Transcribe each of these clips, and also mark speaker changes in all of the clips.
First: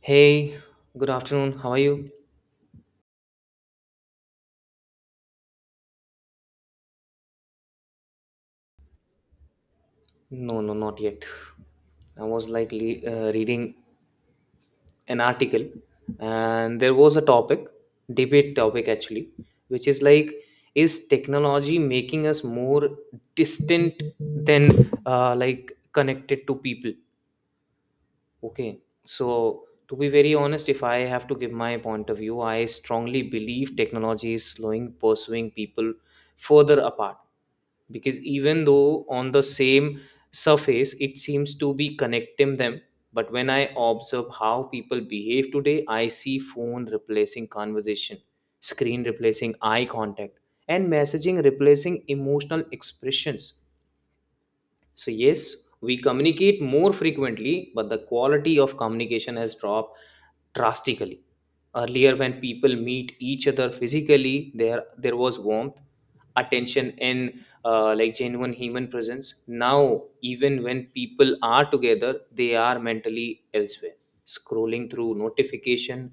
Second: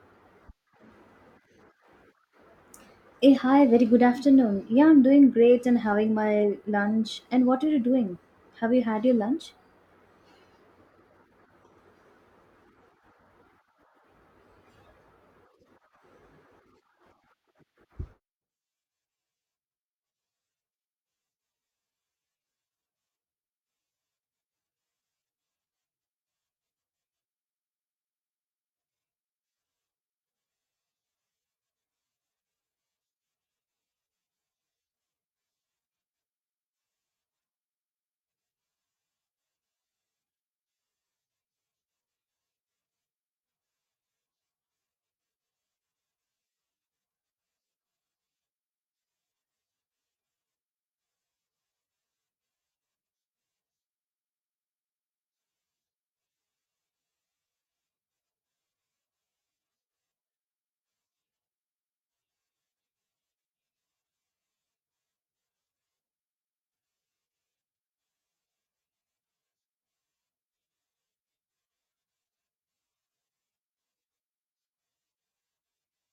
Speaker 1: Hey, good afternoon. How are you?
Speaker 2: Hey, hi, very good afternoon. Yeah, I'm doing great and having my lunch. And what are you doing? Have you had your lunch?
Speaker 1: No, no, not yet. I was like reading an article, and there was a topic, debate topic actually, which is like, is technology making us more distant than like connected to people? Okay, so to be very honest, if I have to give my point of view, I strongly believe technology is slowing pursuing people further apart because even though on the same surface it seems to be connecting them, but when I observe how people behave today, I see phone replacing conversation, screen replacing eye contact, and messaging replacing emotional expressions. So yes, we communicate more frequently, but the quality of communication has dropped drastically. Earlier, when people meet each other physically, there was warmth, attention, and like genuine human presence. Now, even when people are together, they are mentally elsewhere. Scrolling through notification,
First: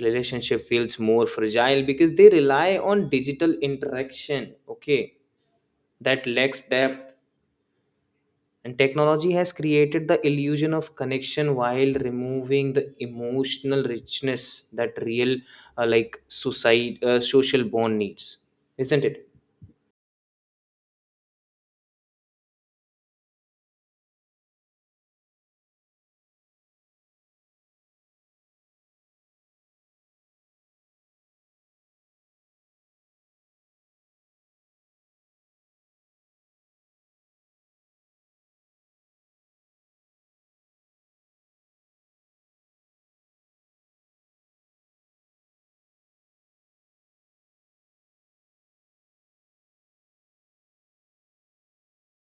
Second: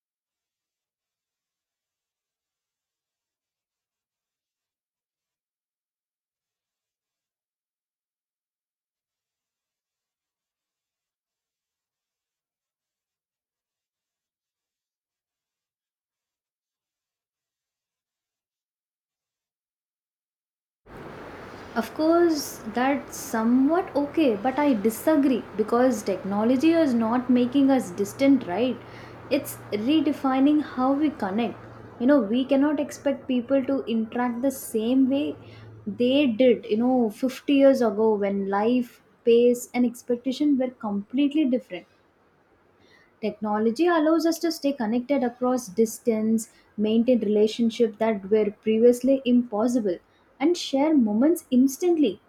Speaker 1: relationship feels more fragile because they rely on digital interaction. Okay, that lacks depth and technology has created the illusion of connection while removing the emotional richness that real, like social bond needs, isn't it?
Speaker 2: Of course, that's somewhat okay, but I disagree because technology is not making us distant, right? It's redefining how we connect. You know, we cannot expect people to interact the same way they did, you know, 50 years ago when life, pace, and expectation were completely different. Technology allows us to stay connected across distance, maintain relationships that were previously impossible, and share moments instantly.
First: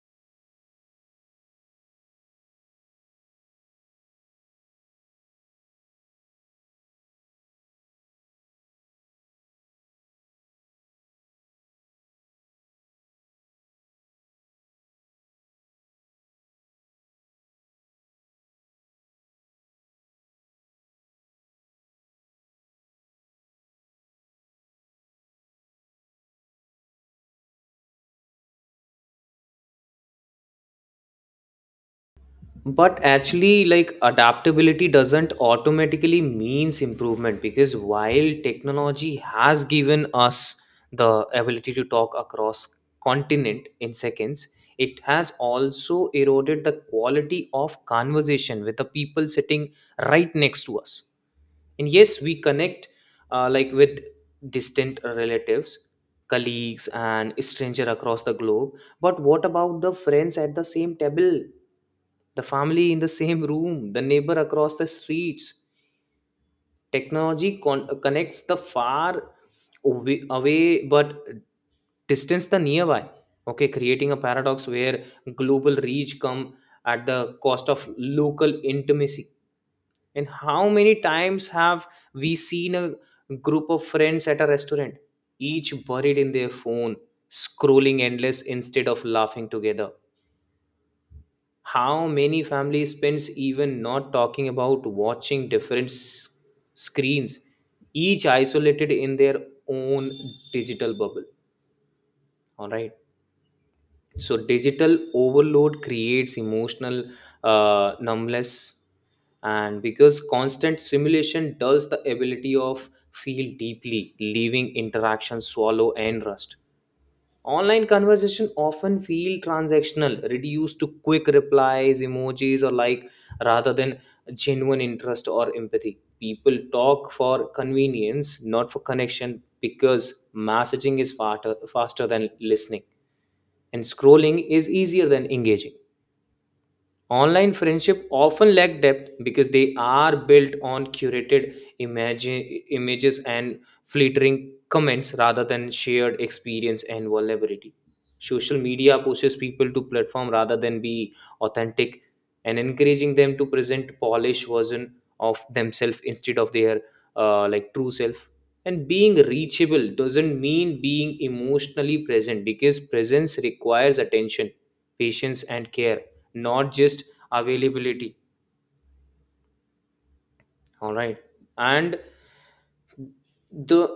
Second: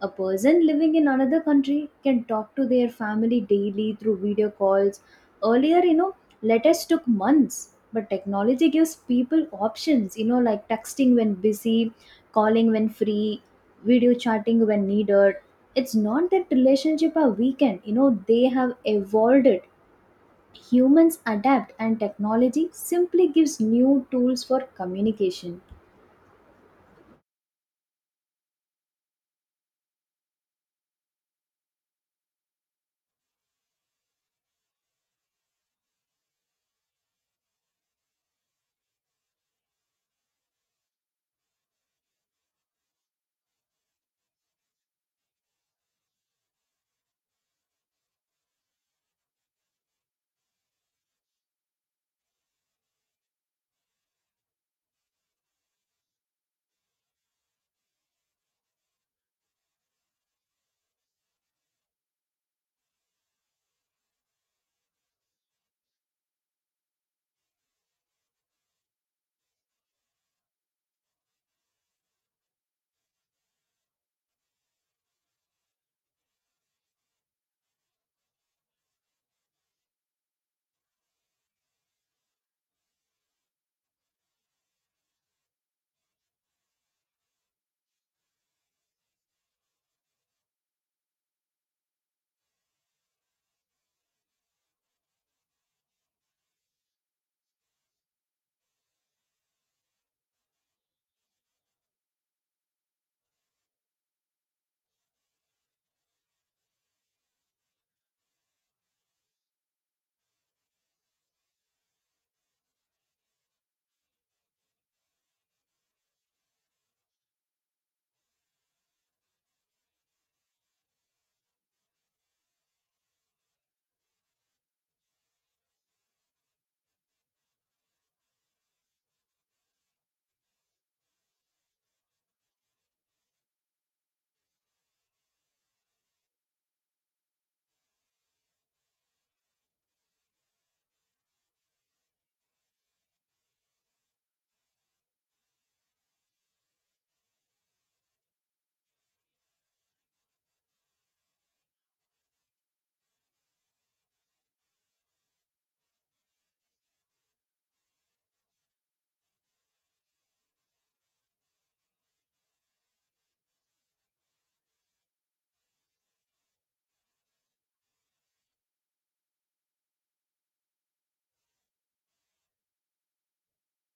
Speaker 2: A person living in another country can talk to their family daily through video calls. Earlier, you know, letters took months, but technology gives people options, you know, like texting when busy, calling when free, video chatting when needed. It's not that relationship are weakened, you know, they have evolved it. Humans adapt, and technology simply gives new tools for communication.
Speaker 1: But actually, like adaptability doesn't automatically means improvement because while technology has given us the ability to talk across continent in seconds, it has also eroded the quality of conversation with the people sitting right next to us, and yes, we connect like with distant relatives, colleagues, and stranger across the globe. But what about the friends at the same table, the family in the same room, the neighbor across the streets? Technology connects the far away but distance the nearby, okay, creating a paradox where global reach come at the cost of local intimacy. And how many times have we seen a group of friends at a restaurant, each buried in their phone, scrolling endless instead of laughing together? How many families spends, even not talking about watching different screens, each isolated in their own digital bubble? All right. So digital overload creates emotional numbness, and because constant simulation dulls the ability of feel deeply, leaving interactions swallow and rust. Online conversation often feel transactional, reduced to quick replies, emojis, or like rather than genuine interest or empathy. People talk for convenience, not for connection, because messaging is faster, faster than listening and scrolling is easier than engaging. Online friendship often lack depth because they are built on curated images and flittering comments rather than shared experience and vulnerability. Social media pushes people to platform rather than be authentic and encouraging them to present polished version of themselves instead of their like true self. And being reachable doesn't mean being emotionally present because presence requires attention, patience, and care, not just availability. All right. And the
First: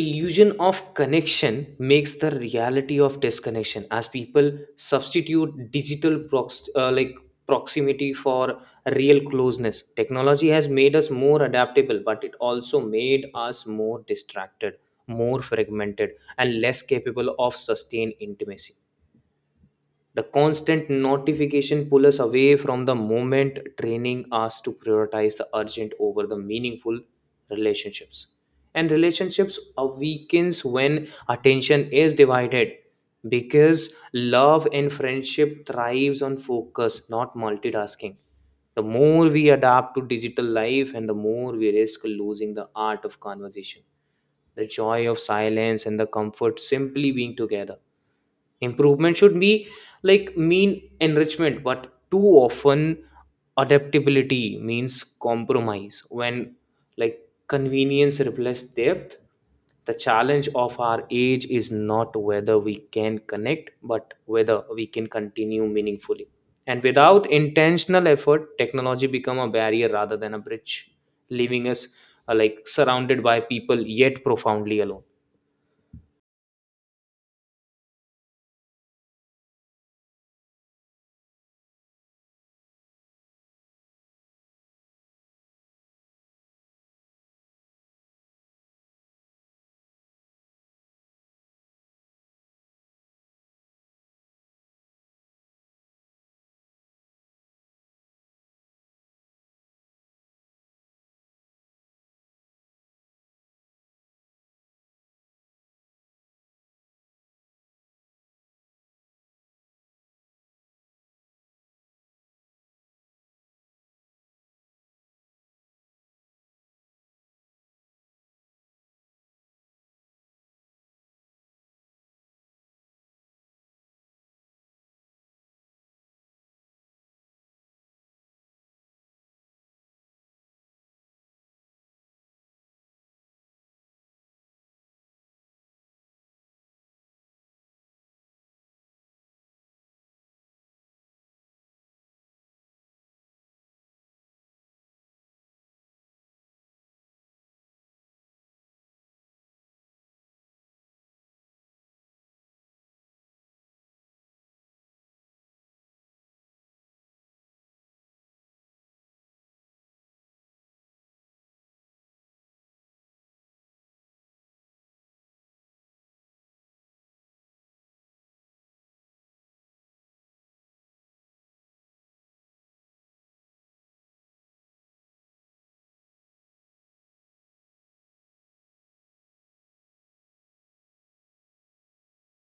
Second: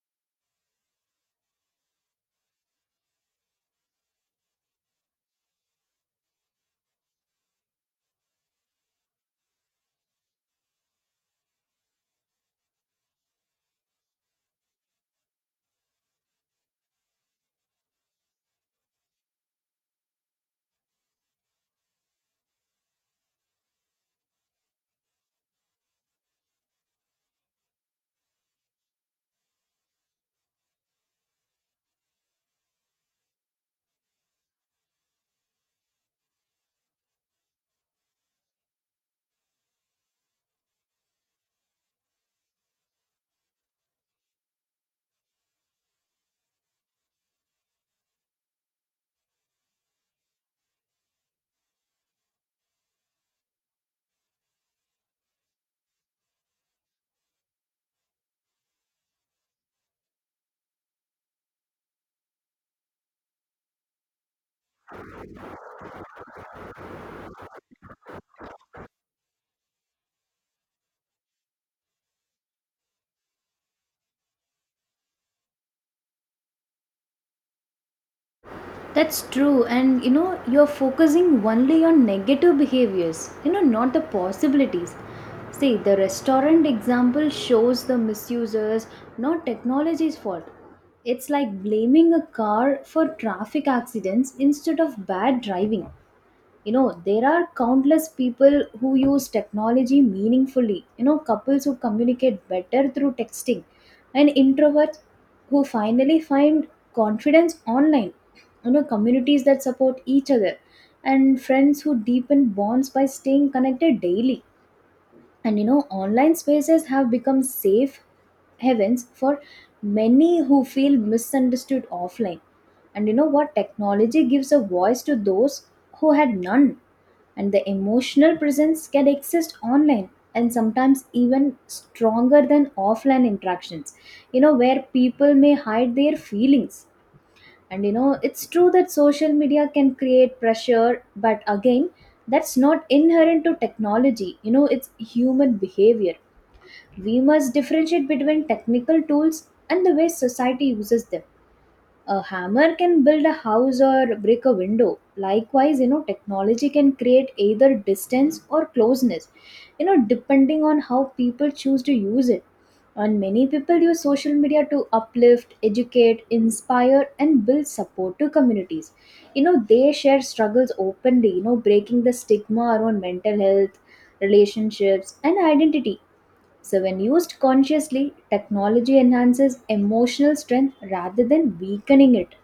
Speaker 1: illusion of connection makes the reality of disconnection as people substitute digital like proximity for real closeness. Technology has made us more adaptable, but it also made us more distracted, more fragmented, and less capable of sustained intimacy. The constant notification pull us away from the moment, training us to prioritize the urgent over the meaningful relationships. And relationships are weakens when attention is divided because love and friendship thrives on focus, not multitasking. The more we adapt to digital life and the more we risk losing the art of conversation, the joy of silence, and the comfort simply being together. Improvement should be like mean enrichment, but too often adaptability means compromise when like convenience replaces depth. The challenge of our age is not whether we can connect but whether we can continue meaningfully, and without intentional effort technology become a barrier rather than a bridge, leaving us like surrounded by people yet profoundly alone.
Speaker 2: That's true, and you know, you're focusing only on negative behaviors, you know, not the possibilities. See, the restaurant example shows the misusers, not technology's fault. It's like blaming a car for traffic accidents instead of bad driving. You know, there are countless people who use technology meaningfully, you know, couples who communicate better through texting, and introverts who finally find confidence online, you know, communities that support each other, and friends who deepen bonds by staying connected daily. And you know, online spaces have become safe heavens for many who feel misunderstood offline. And you know what, technology gives a voice to those who had none, and the emotional presence can exist online and sometimes even stronger than offline interactions, you know, where people may hide their feelings. And you know, it's true that social media can create pressure, but again, that's not inherent to technology. You know, it's human behavior. We must differentiate between technical tools and the way society uses them. A hammer can build a house or break a window. Likewise, you know, technology can create either distance or closeness, you know, depending on how people choose to use it. And many people use social media to uplift, educate, inspire, and build support to communities. You know, they share struggles openly, you know, breaking the stigma around mental health, relationships, and identity. So, when used consciously, technology enhances emotional strength rather than weakening it.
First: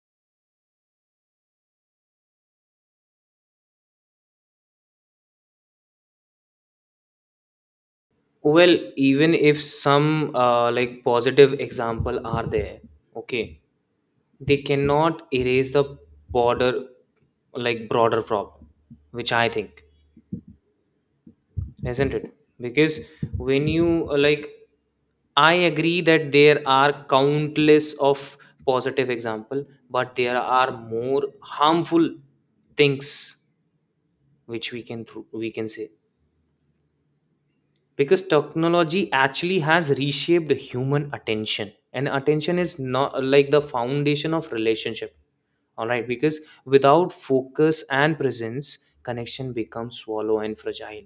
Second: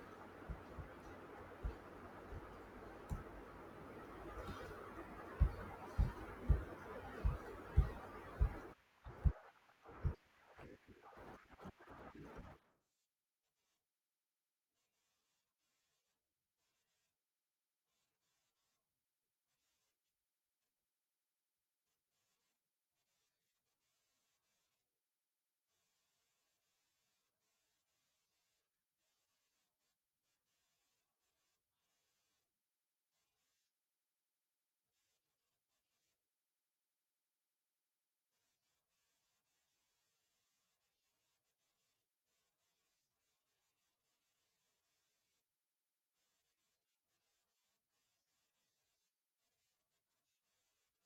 Speaker 1: Well, even if some like positive example are there, okay, they cannot erase the border like broader problem, which I think, isn't it? Because when you uh, like, I agree that there are countless of positive example, but there are more harmful things which we can say. Because technology actually has reshaped human attention, and attention is not like the foundation of relationship, all right, because without focus and presence connection becomes swallow and fragile,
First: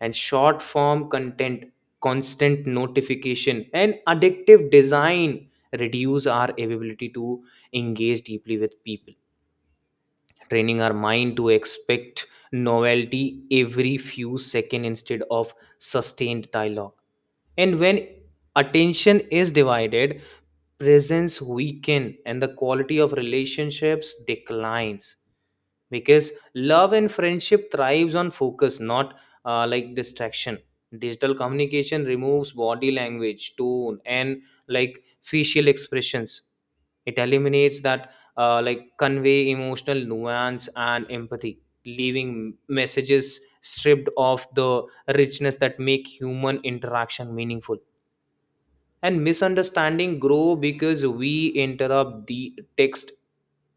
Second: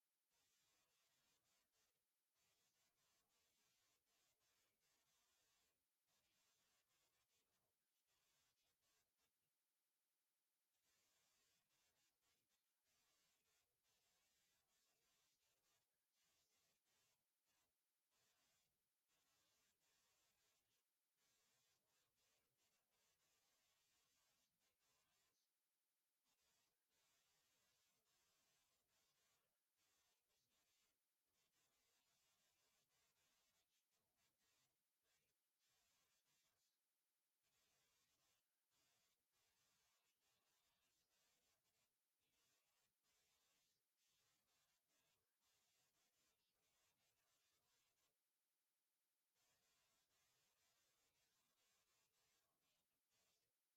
Speaker 1: and short form content, constant notification, and addictive design reduce our ability to engage deeply with people, training our mind to expect novelty every few seconds instead of sustained dialogue. And when attention is divided, presence weaken and the quality of relationships declines because love and friendship thrives on focus, not like distraction. Digital communication removes body language, tone, and like facial expressions. It eliminates that like convey emotional nuance and empathy, leaving messages stripped of the richness that make human interaction meaningful, and misunderstanding grow because we interrupt the text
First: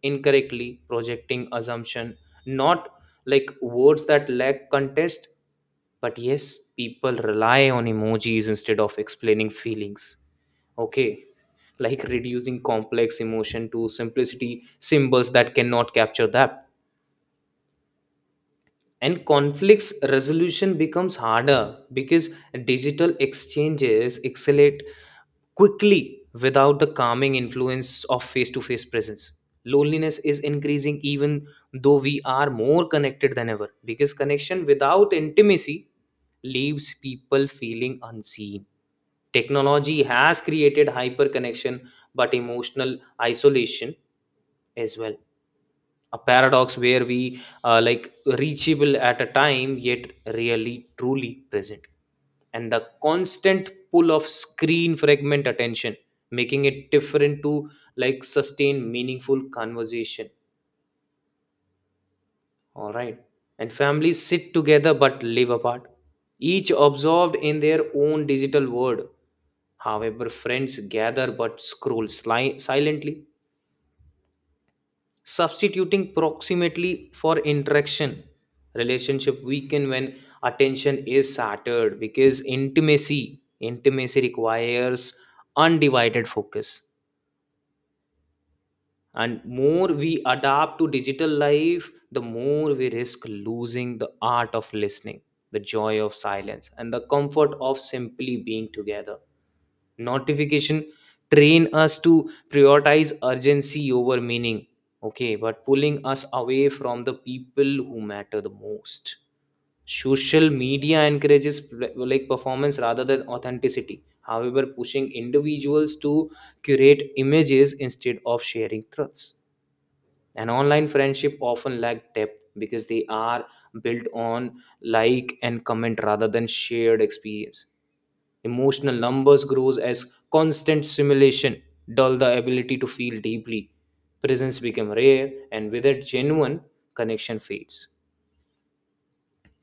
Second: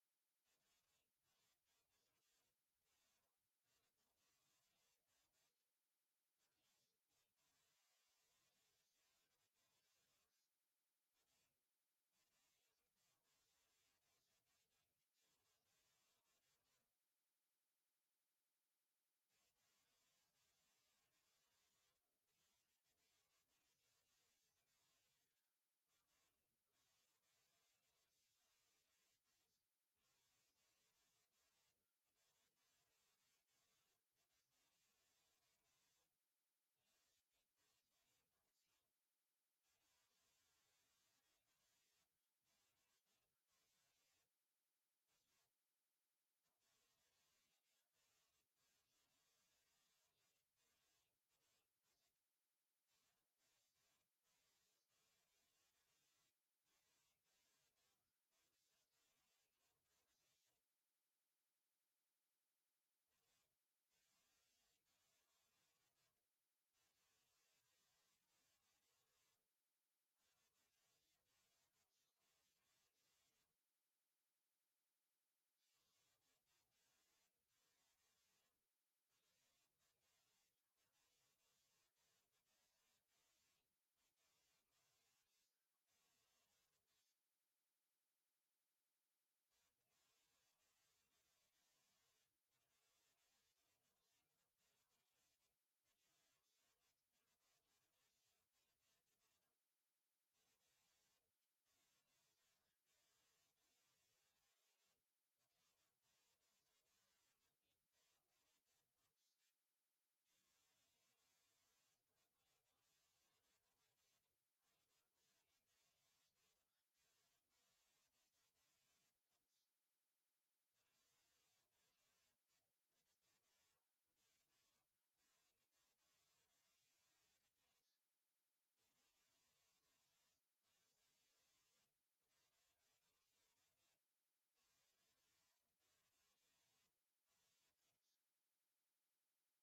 Speaker 1: incorrectly, projecting assumption, not like words that lack context. But yes, people rely on emojis instead of explaining feelings, okay, like reducing complex emotion to simplicity symbols that cannot capture that. And conflicts resolution becomes harder because digital exchanges accelerate quickly without the calming influence of face to face presence. Loneliness is increasing even though we are more connected than ever because connection without intimacy leaves people feeling unseen. Technology has created hyper connection but emotional isolation as well, a paradox where we are like reachable at a time yet really truly present. And the constant pull of screen fragment attention, making it different to like sustain meaningful conversation, all right. And families sit together but live apart, each absorbed in their own digital world. However, friends gather but scroll silently, substituting proximately for interaction. Relationship weaken when attention is shattered because intimacy requires undivided focus, and more we adapt to digital life the more we risk losing the art of listening, the joy of silence, and the comfort of simply being together. Notification train us to prioritize urgency over meaning, okay, but pulling us away from the people who matter the most. Social media encourages like performance rather than authenticity, however pushing individuals to curate images instead of sharing truths. And online friendship often lack depth because they are built on like and comment rather than shared experience. Emotional numbers grows as constant simulation dull the ability to feel deeply. Presence become rare and with it genuine connection fades.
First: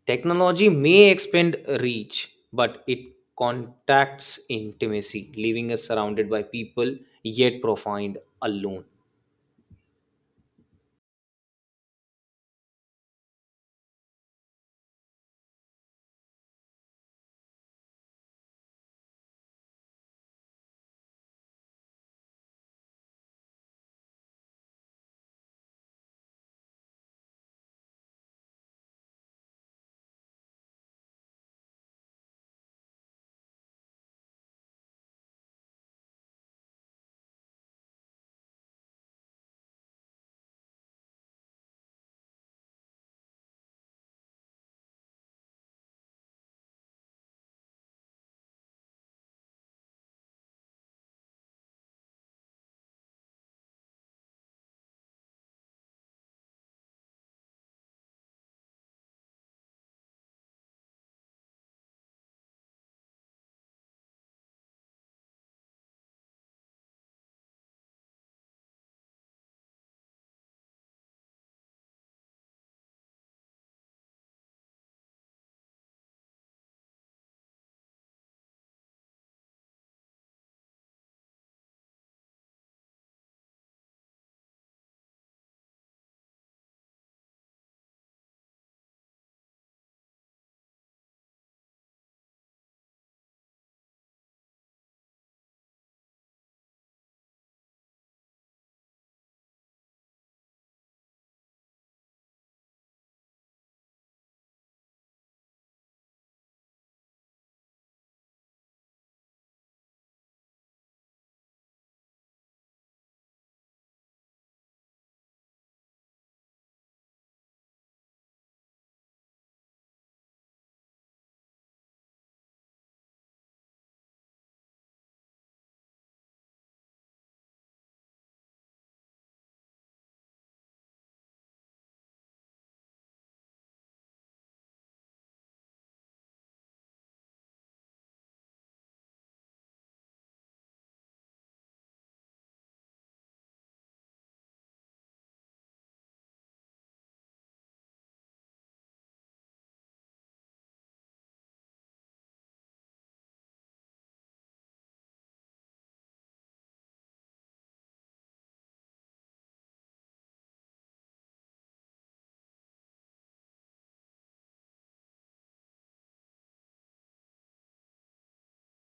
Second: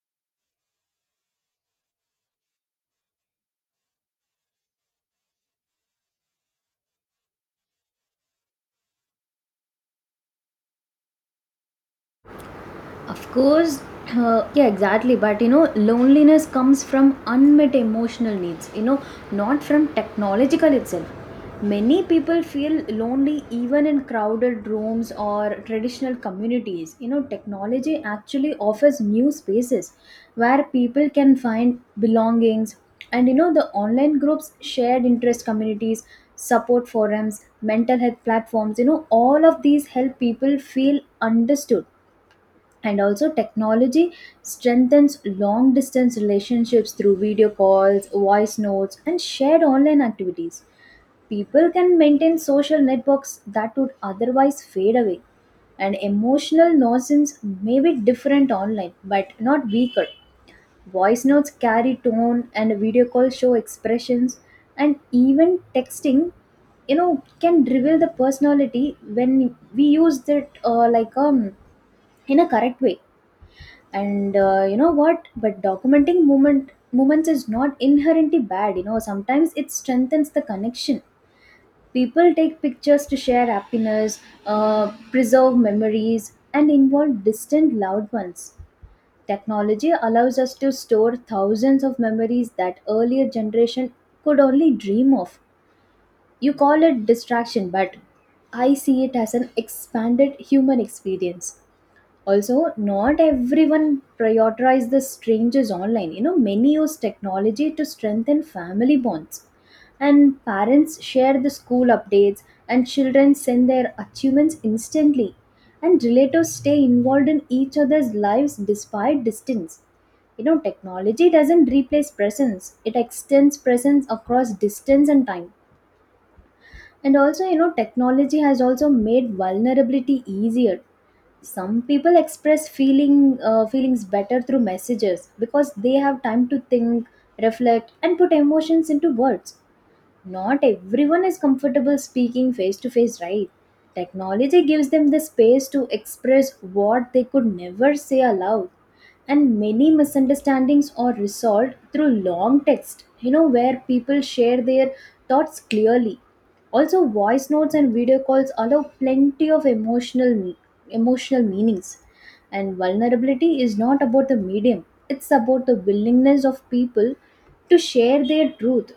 Speaker 1: Technology may expand reach, but it contacts intimacy, leaving us surrounded by people yet profound alone.
Speaker 2: Of course, yeah, exactly. But you know, loneliness comes from unmet emotional needs, you know, not from technological itself. Many people feel lonely even in crowded rooms or traditional communities. You know, technology actually offers new spaces where people can find belongings. And you know, the online groups, shared interest communities, support forums, mental health platforms, you know, all of these help people feel understood. And also technology strengthens long distance relationships through video calls, voice notes, and shared online activities. People can maintain social networks that would otherwise fade away. And emotional nuisance may be different online but not weaker. Voice notes carry tone and video calls show expressions. And even texting, you know, can reveal the personality when we use it in a correct way. And you know what, but documenting movements is not inherently bad. You know, sometimes it strengthens the connection. People take pictures to share happiness, preserve memories, and involve distant loved ones. Technology allows us to store thousands of memories that earlier generation could only dream of. You call it distraction, but I see it as an expanded human experience. Also, not everyone prioritize the strangers online. You know, many use technology to strengthen family bonds. And parents share the school updates, and children send their achievements instantly. And relatives stay involved in each other's lives despite distance. You know, technology doesn't replace presence, it extends presence across distance and time. And also, you know, technology has also made vulnerability easier. Some people express feelings better through messages because they have time to think, reflect, and put emotions into words. Not everyone is comfortable speaking face to face, right? Technology gives them the space to express what they could never say aloud. And many misunderstandings are resolved through long text, you know, where people share their thoughts clearly. Also voice notes and video calls allow plenty of emotional meanings. And vulnerability is not about the medium, it's about the willingness of people to share their truth.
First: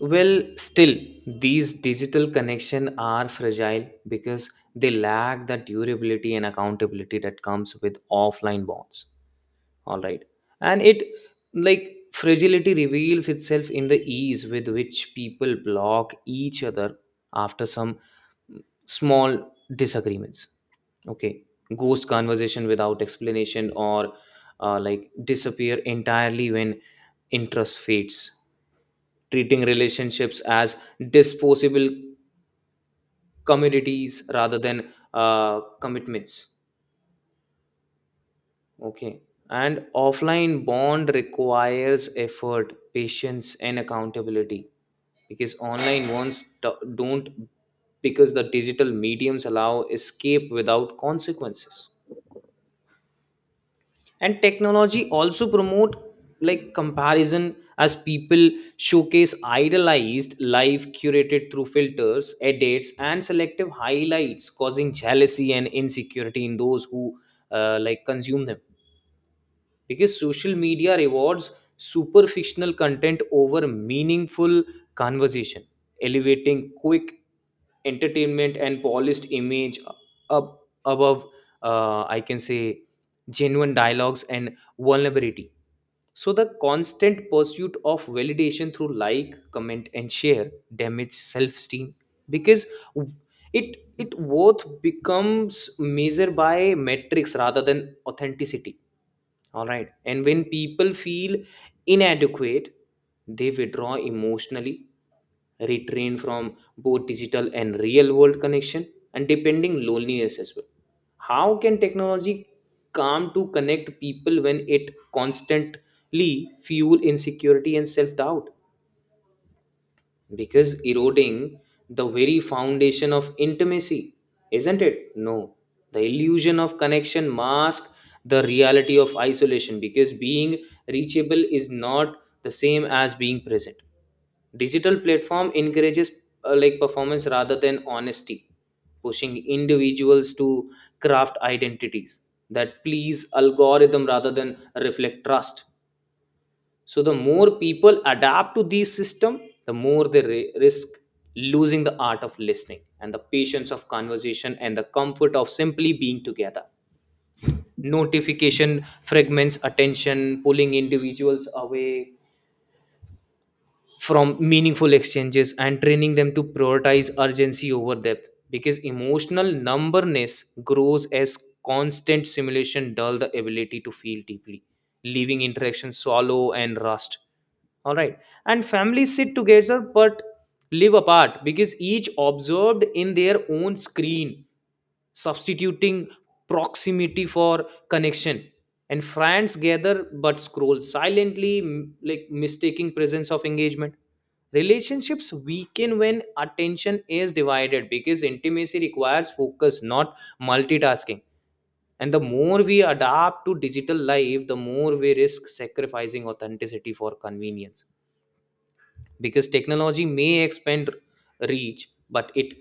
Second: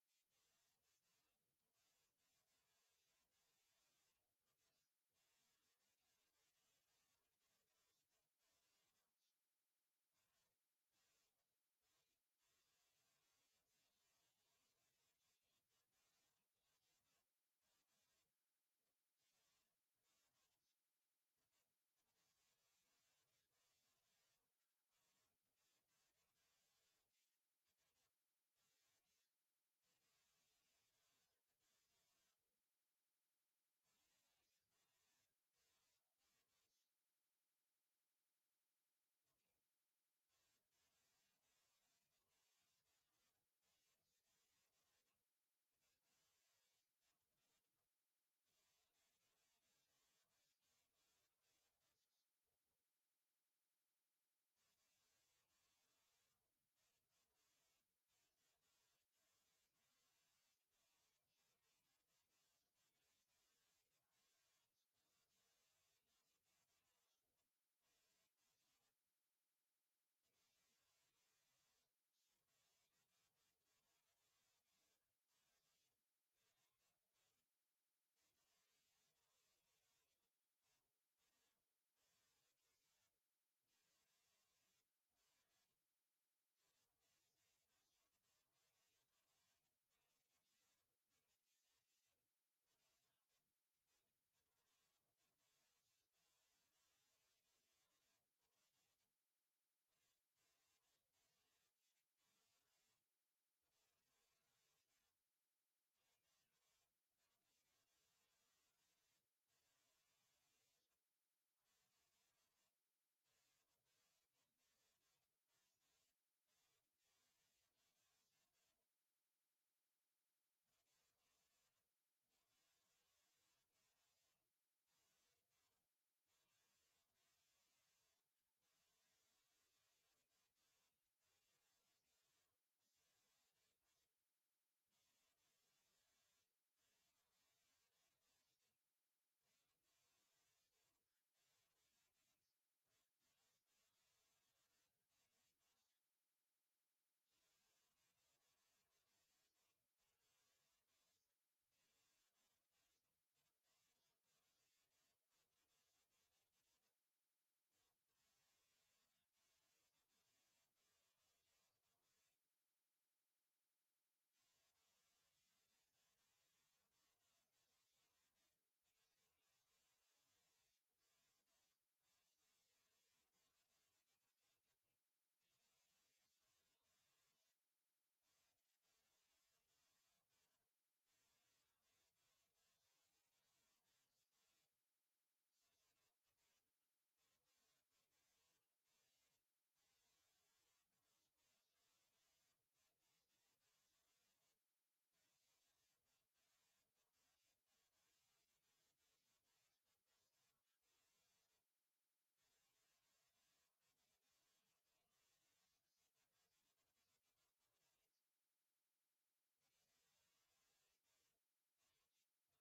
Speaker 1: Well, still, these digital connections are fragile because they lack the durability and accountability that comes with offline bonds. All right. And it like fragility reveals itself in the ease with which people block each other after some small disagreements. Okay. Ghost conversation without explanation or like disappear entirely when interest fades. Treating relationships as disposable commodities rather than commitments. Okay. And offline bond requires effort, patience, and accountability because online ones don't because the digital mediums allow escape without consequences. And technology also promote like comparison as people showcase idealized life curated through filters, edits, and selective highlights, causing jealousy and insecurity in those who like consume them because social media rewards superficial content over meaningful conversation, elevating quick entertainment and polished image up above, I can say, genuine dialogues and vulnerability. So the constant pursuit of validation through like comment and share damage self esteem because it worth becomes measured by metrics rather than authenticity, all right, and when people feel inadequate they withdraw emotionally, retrain from both digital and real world connection, and depending loneliness as well. How can technology come to connect people when it constantly fuel insecurity and self doubt, because eroding the very foundation of intimacy, isn't it? No, the illusion of connection masks the reality of isolation because being reachable is not the same as being present. Digital platform encourages like performance rather than honesty, pushing individuals to craft identities that please algorithm rather than reflect trust. So the more people adapt to these system, the more they risk losing the art of listening and the patience of conversation and the comfort of simply being together. Notification fragments attention, pulling individuals away from meaningful exchanges and training them to prioritize urgency over depth because emotional numbness grows as constant simulation dull the ability to feel deeply, leaving interactions shallow and rust, all right. And families sit together but live apart because each observed in their own screen, substituting proximity for connection. And friends gather but scroll silently, like mistaking presence of engagement. Relationships weaken when attention is divided because intimacy requires focus, not multitasking. And the more we adapt to digital life, the more we risk sacrificing authenticity for convenience because technology may expand reach but it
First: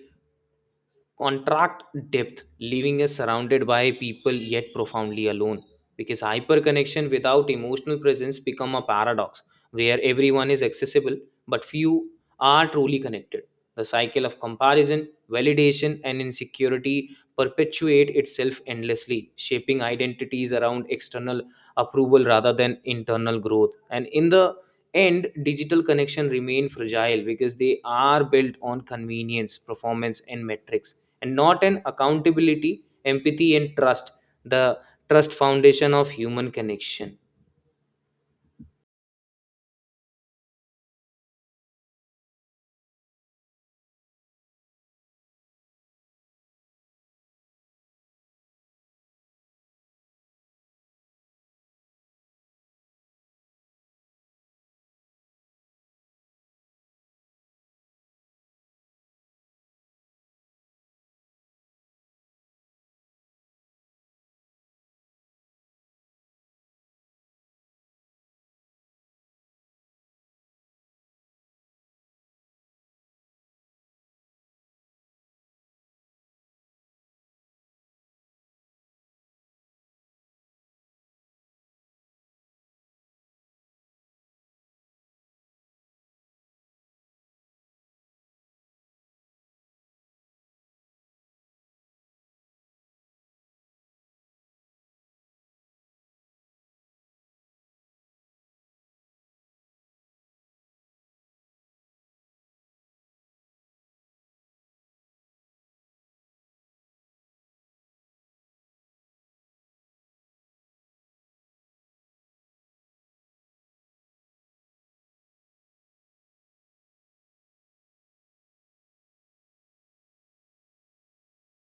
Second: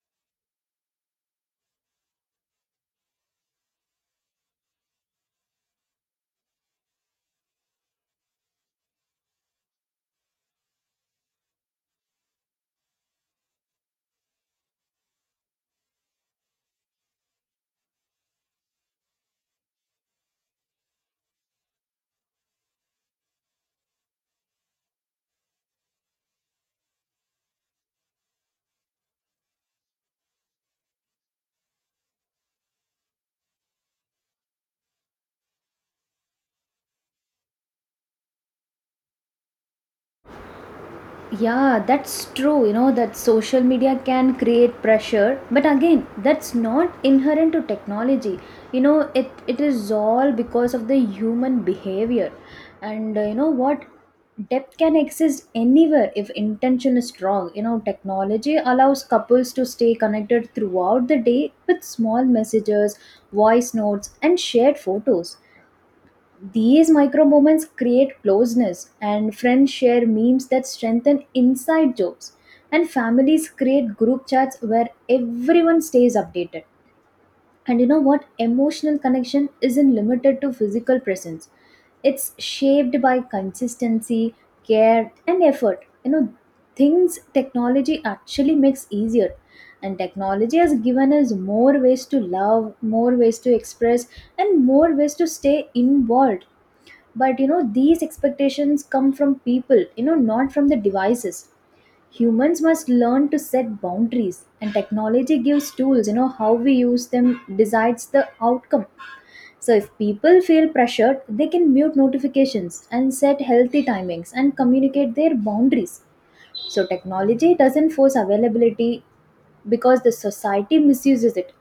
Speaker 1: contract depth, leaving us surrounded by people yet profoundly alone. Because hyperconnection without emotional presence become a paradox where everyone is accessible but few are truly connected. The cycle of comparison, validation, and insecurity perpetuate itself endlessly, shaping identities around external approval rather than internal growth. And in the end, digital connection remain fragile because they are built on convenience, performance, and metrics and not an accountability empathy and trust the trust foundation of human connection.
Speaker 2: Yeah, that's true. You know, that social media can create pressure, but again, that's not inherent to technology. You know, it is all because of the human behavior. And you know what? Depth can exist anywhere if intention is strong. You know, technology allows couples to stay connected throughout the day with small messages, voice notes, and shared photos. These micro moments create closeness, and friends share memes that strengthen inside jokes, and families create group chats where everyone stays updated. And you know what? Emotional connection isn't limited to physical presence. It's shaped by consistency, care, and effort. You know, things technology actually makes easier. And technology has given us more ways to love, more ways to express, and more ways to stay involved. But you know, these expectations come from people, you know, not from the devices. Humans must learn to set boundaries, and technology gives tools. You know, how we use them decides the outcome. So if people feel pressured, they can mute notifications and set healthy timings and communicate their boundaries. So technology doesn't force availability because the society misuses it.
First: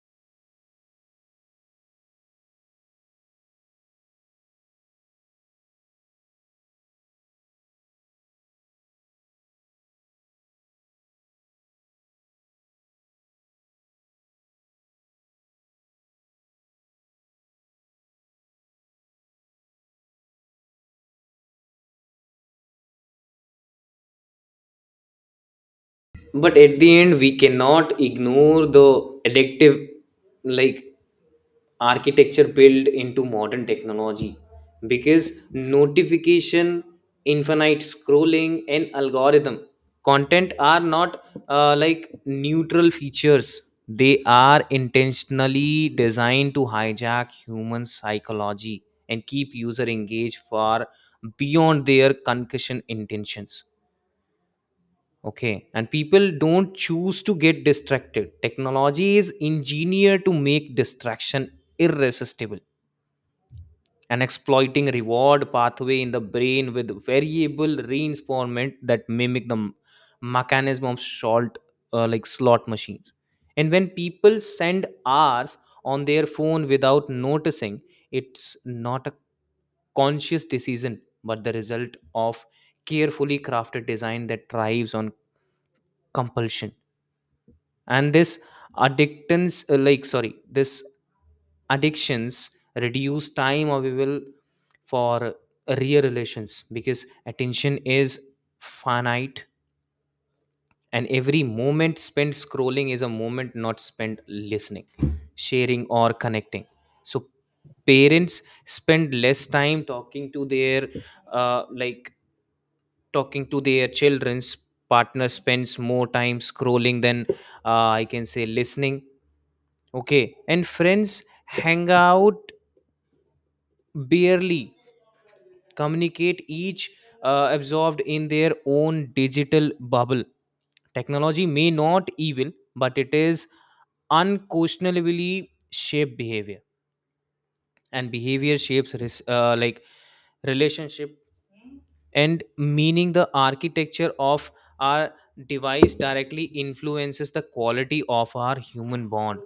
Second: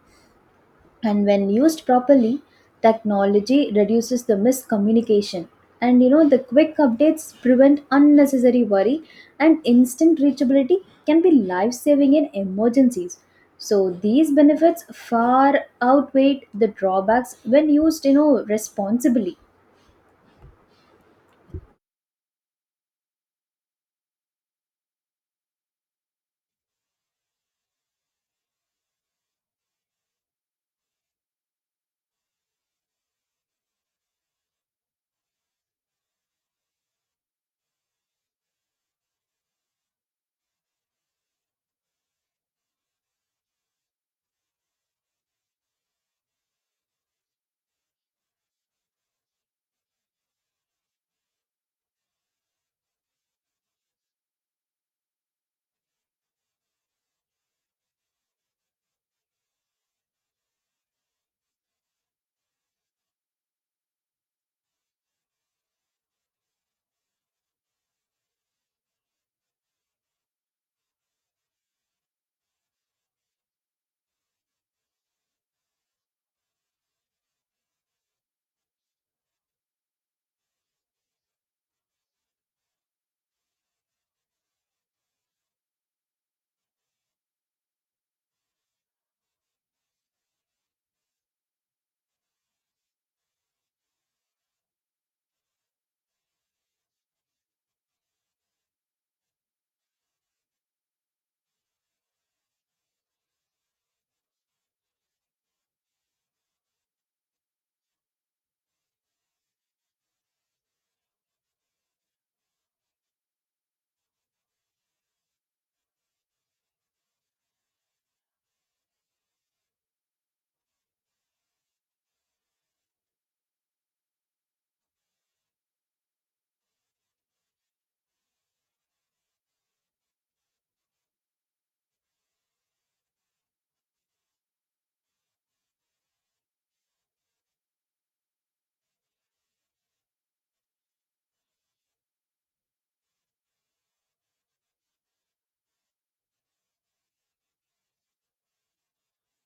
Speaker 2: And when used properly, technology reduces the miscommunication. And you know, the quick updates prevent unnecessary worry, and instant reachability can be life saving in emergencies. So these benefits far outweigh the drawbacks when used, you know, responsibly.
Speaker 1: But at the end we cannot ignore the addictive like architecture built into modern technology because notification infinite scrolling and algorithm content are not neutral features. They are intentionally designed to hijack human psychology and keep user engaged far beyond their concussion intentions. Okay, and people don't choose to get distracted. Technology is engineered to make distraction irresistible and exploiting reward pathway in the brain with variable reinforcement that mimic the mechanism of salt, slot machines. And when people send hours on their phone without noticing, it's not a conscious decision but the result of carefully crafted design that thrives on compulsion. And this addictance like sorry this addictions reduce time available for real relations because attention is finite, and every moment spent scrolling is a moment not spent listening, sharing or connecting. So parents spend less time talking to their uh, like talking to their children's, partner spends more time scrolling than, I can say, listening. Okay, and friends hang out barely, communicate each absorbed in their own digital bubble. Technology may not evil, but it is unquestionably shape behavior, and behavior shapes relationship and meaning the architecture of our device directly influences the quality of our human bond.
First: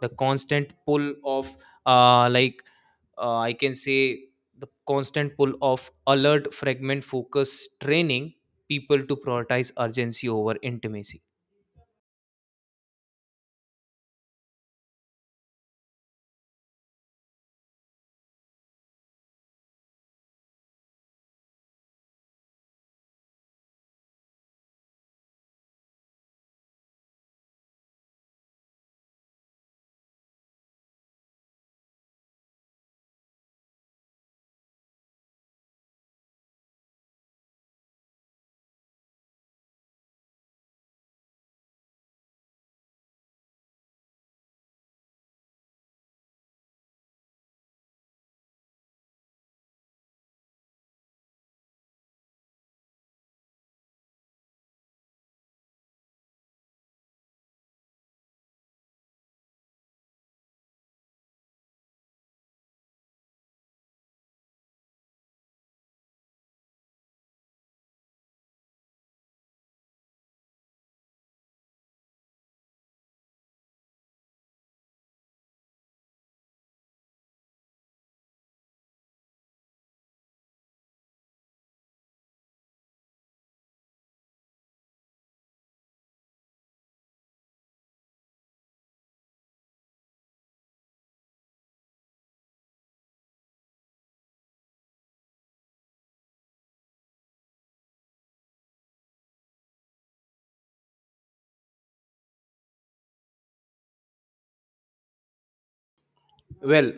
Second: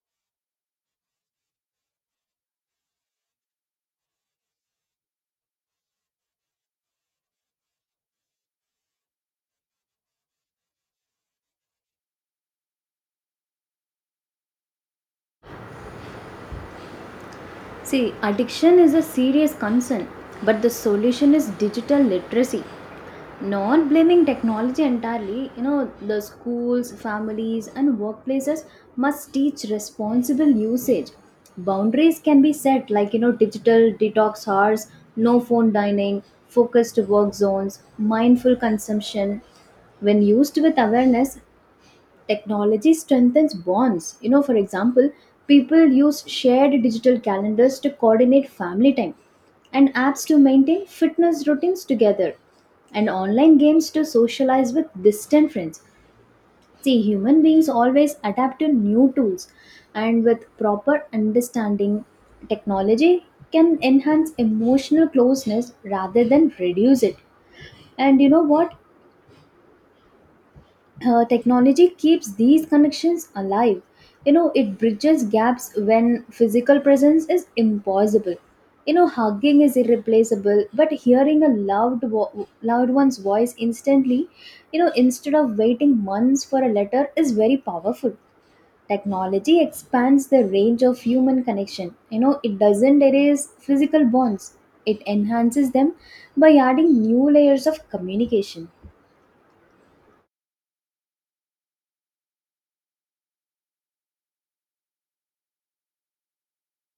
Speaker 1: The constant pull of, uh, like I can say, the constant pull of alert fragment focus training people to prioritize urgency over intimacy.
Speaker 2: See, addiction is a serious concern, but the solution is digital literacy, not blaming technology entirely. You know, the schools, families, and workplaces must teach responsible usage. Boundaries can be set, like, you know, digital detox hours, no phone dining, focused work zones, mindful consumption. When used with awareness, technology strengthens bonds. You know, for example, people use shared digital calendars to coordinate family time, and apps to maintain fitness routines together, and online games to socialize with distant friends. See, human beings always adapt to new tools, and with proper understanding, technology can enhance emotional closeness rather than reduce it. And you know what? Technology keeps these connections alive. You know, it bridges gaps when physical presence is impossible. You know, hugging is irreplaceable, but hearing a loved one's voice instantly, you know, instead of waiting months for a letter, is very powerful. Technology expands the range of human connection. You know, it doesn't erase physical bonds, it enhances them by adding new layers of communication.
Speaker 1: Well,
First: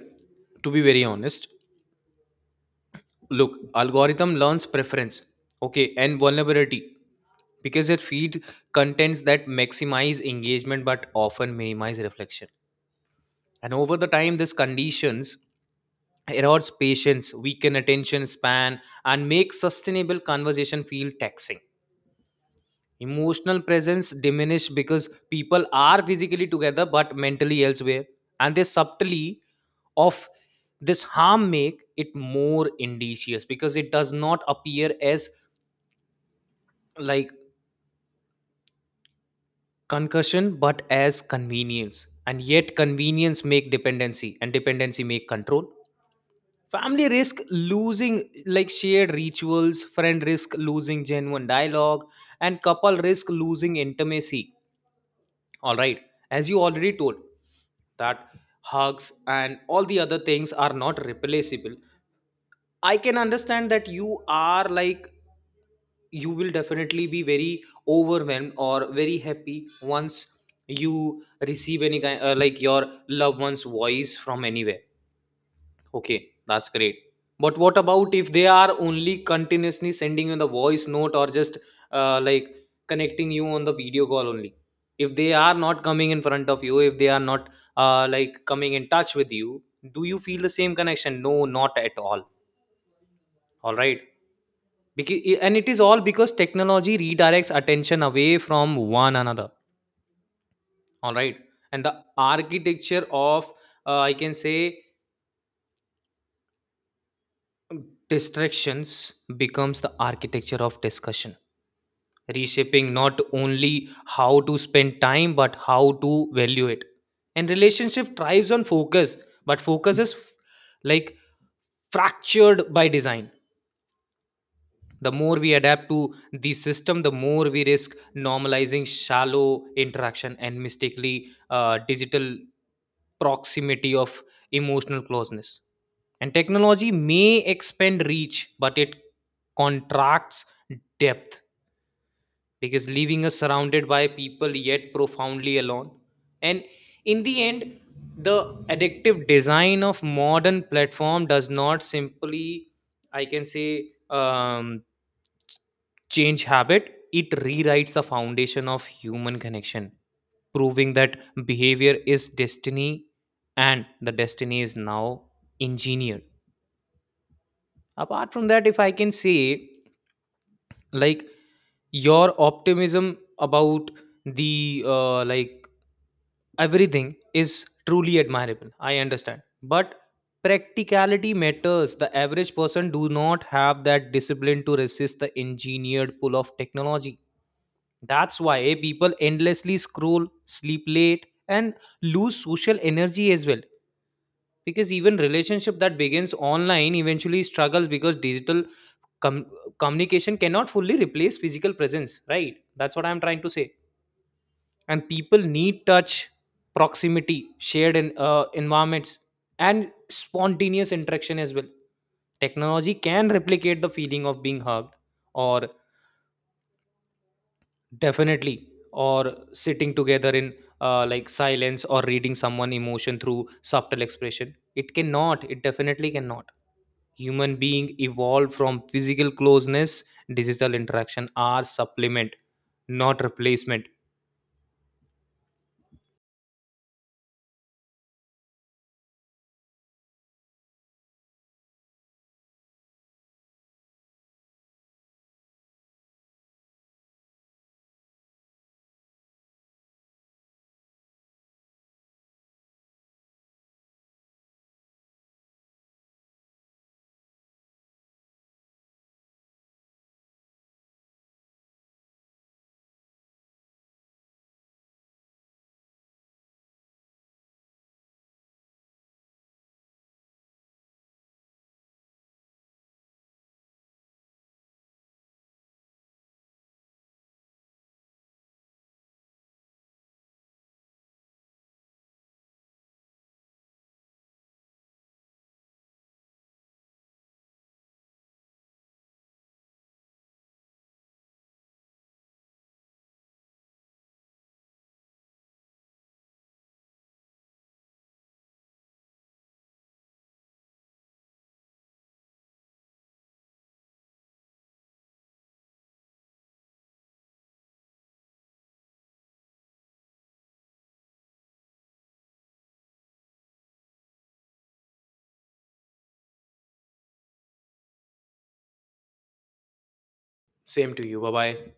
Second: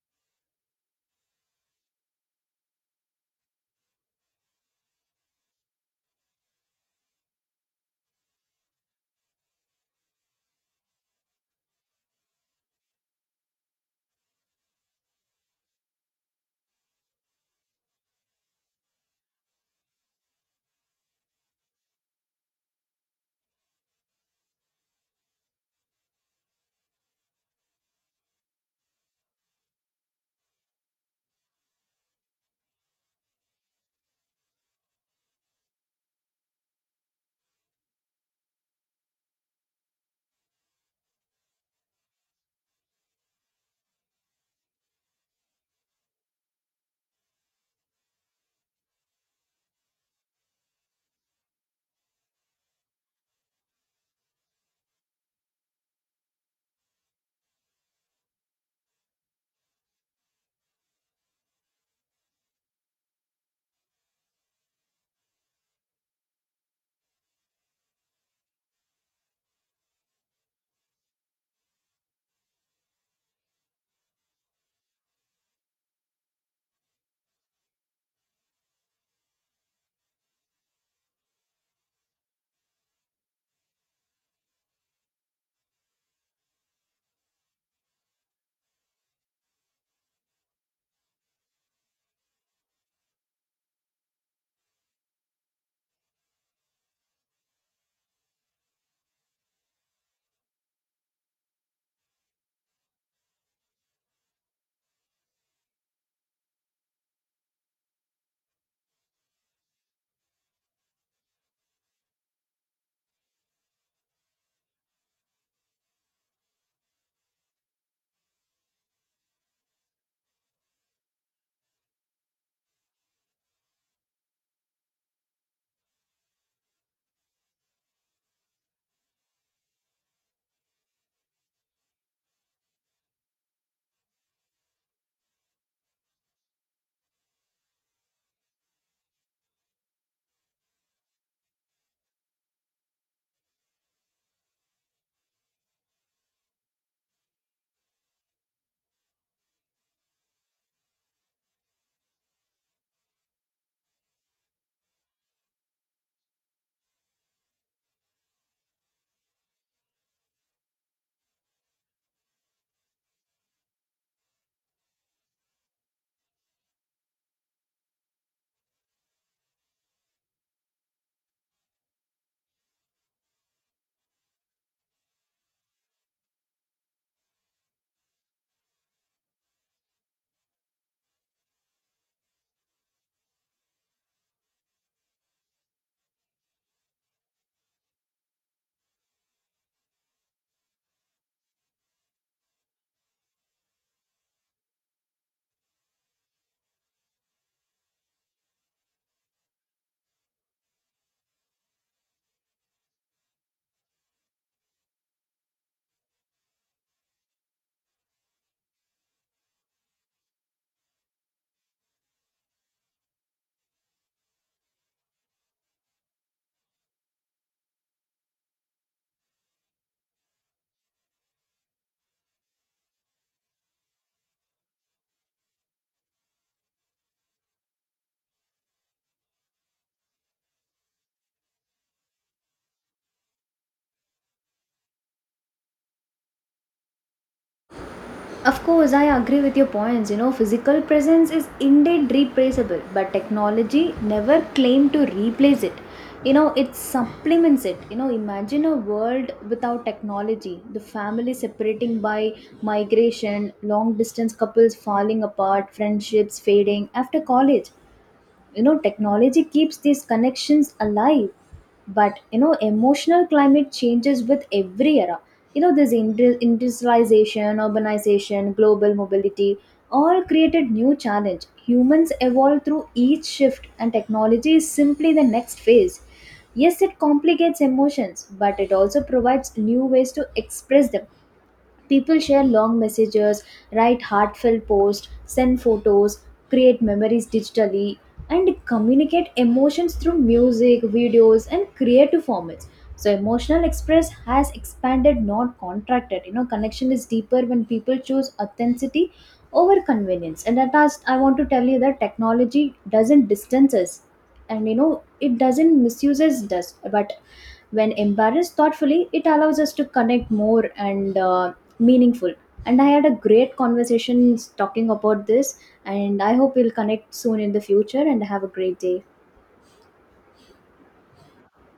Speaker 1: to be very honest, look, algorithm learns preference, okay, and vulnerability because it feeds contents that maximize engagement but often minimize reflection. And over the time, this conditions erodes patience, weaken attention span, and make sustainable conversation feel taxing. Emotional presence diminish because people are physically together but mentally elsewhere, and they subtly of this harm make it more indicious because it does not appear as like concussion but as convenience, and yet convenience make dependency and dependency make control. Family risk losing like shared rituals, friend risk losing genuine dialogue, and couple risk losing intimacy. All right, as you already told that hugs and all the other things are not replaceable. I can understand that you are like you will definitely be very overwhelmed or very happy once you receive any kind your loved one's voice from anywhere. Okay, that's great, but what about if they are only continuously sending you the voice note or just uh, like connecting you on the video call only, if they are not coming in front of you, if they are not coming in touch with you, do you feel the same connection? No, not at all. All right, because, and it is all because technology redirects attention away from one another. All right. And the architecture of, uh, I can say, distractions becomes the architecture of discussion, reshaping not only how to spend time, but how to value it. And relationship thrives on focus, but focus is like fractured by design. The more we adapt to the system, the more we risk normalizing shallow interaction and mistakenly digital proximity of emotional closeness, and technology may expand reach but it contracts depth because leaving us surrounded by people yet profoundly alone. And in the end, the addictive design of modern platform does not simply, I can say, um, change habit. It rewrites the foundation of human connection, proving that behavior is destiny, and the destiny is now engineered. Apart from that, if I can say like your optimism about the like everything is truly admirable, I understand, but practicality matters. The average person do not have that discipline to resist the engineered pull of technology. That's why people endlessly scroll, sleep late, and lose social energy as well, because even relationship that begins online eventually struggles because digital com- communication cannot fully replace physical presence, right? That's what I'm trying to say. And people need touch, proximity, shared in environments, and spontaneous interaction as well. Technology can replicate the feeling of being hugged or definitely or sitting together in silence or reading someone emotion through subtle expression, it cannot, it definitely cannot. Human being evolved from physical closeness, digital interaction are supplement, not replacement.
Speaker 2: Of course, I agree with your points. You know, physical presence is indeed replaceable, but technology never claimed to replace it. You know, it supplements it. You know, imagine a world without technology, the family separating by migration, long distance couples falling apart, friendships fading after college. You know, technology keeps these connections alive. But you know, emotional climate changes with every era. You know, this industrialization, urbanization, global mobility, all created new challenge. Humans evolve through each shift, and technology is simply the next phase. Yes, it complicates emotions, but it also provides new ways to express them. People share long messages, write heartfelt posts, send photos, create memories digitally, and communicate emotions through music, videos, and creative formats. So, emotional express has expanded, not contracted. You know, connection is deeper when people choose authenticity over convenience. And at last, I want to tell you that technology doesn't distance us, and you know, it doesn't misuses us, but when embarrassed thoughtfully, it allows us to connect more and meaningful. And I had a great conversation talking about this, and I hope we'll connect soon in the future and have a great day.
Speaker 1: Same to you, bye bye.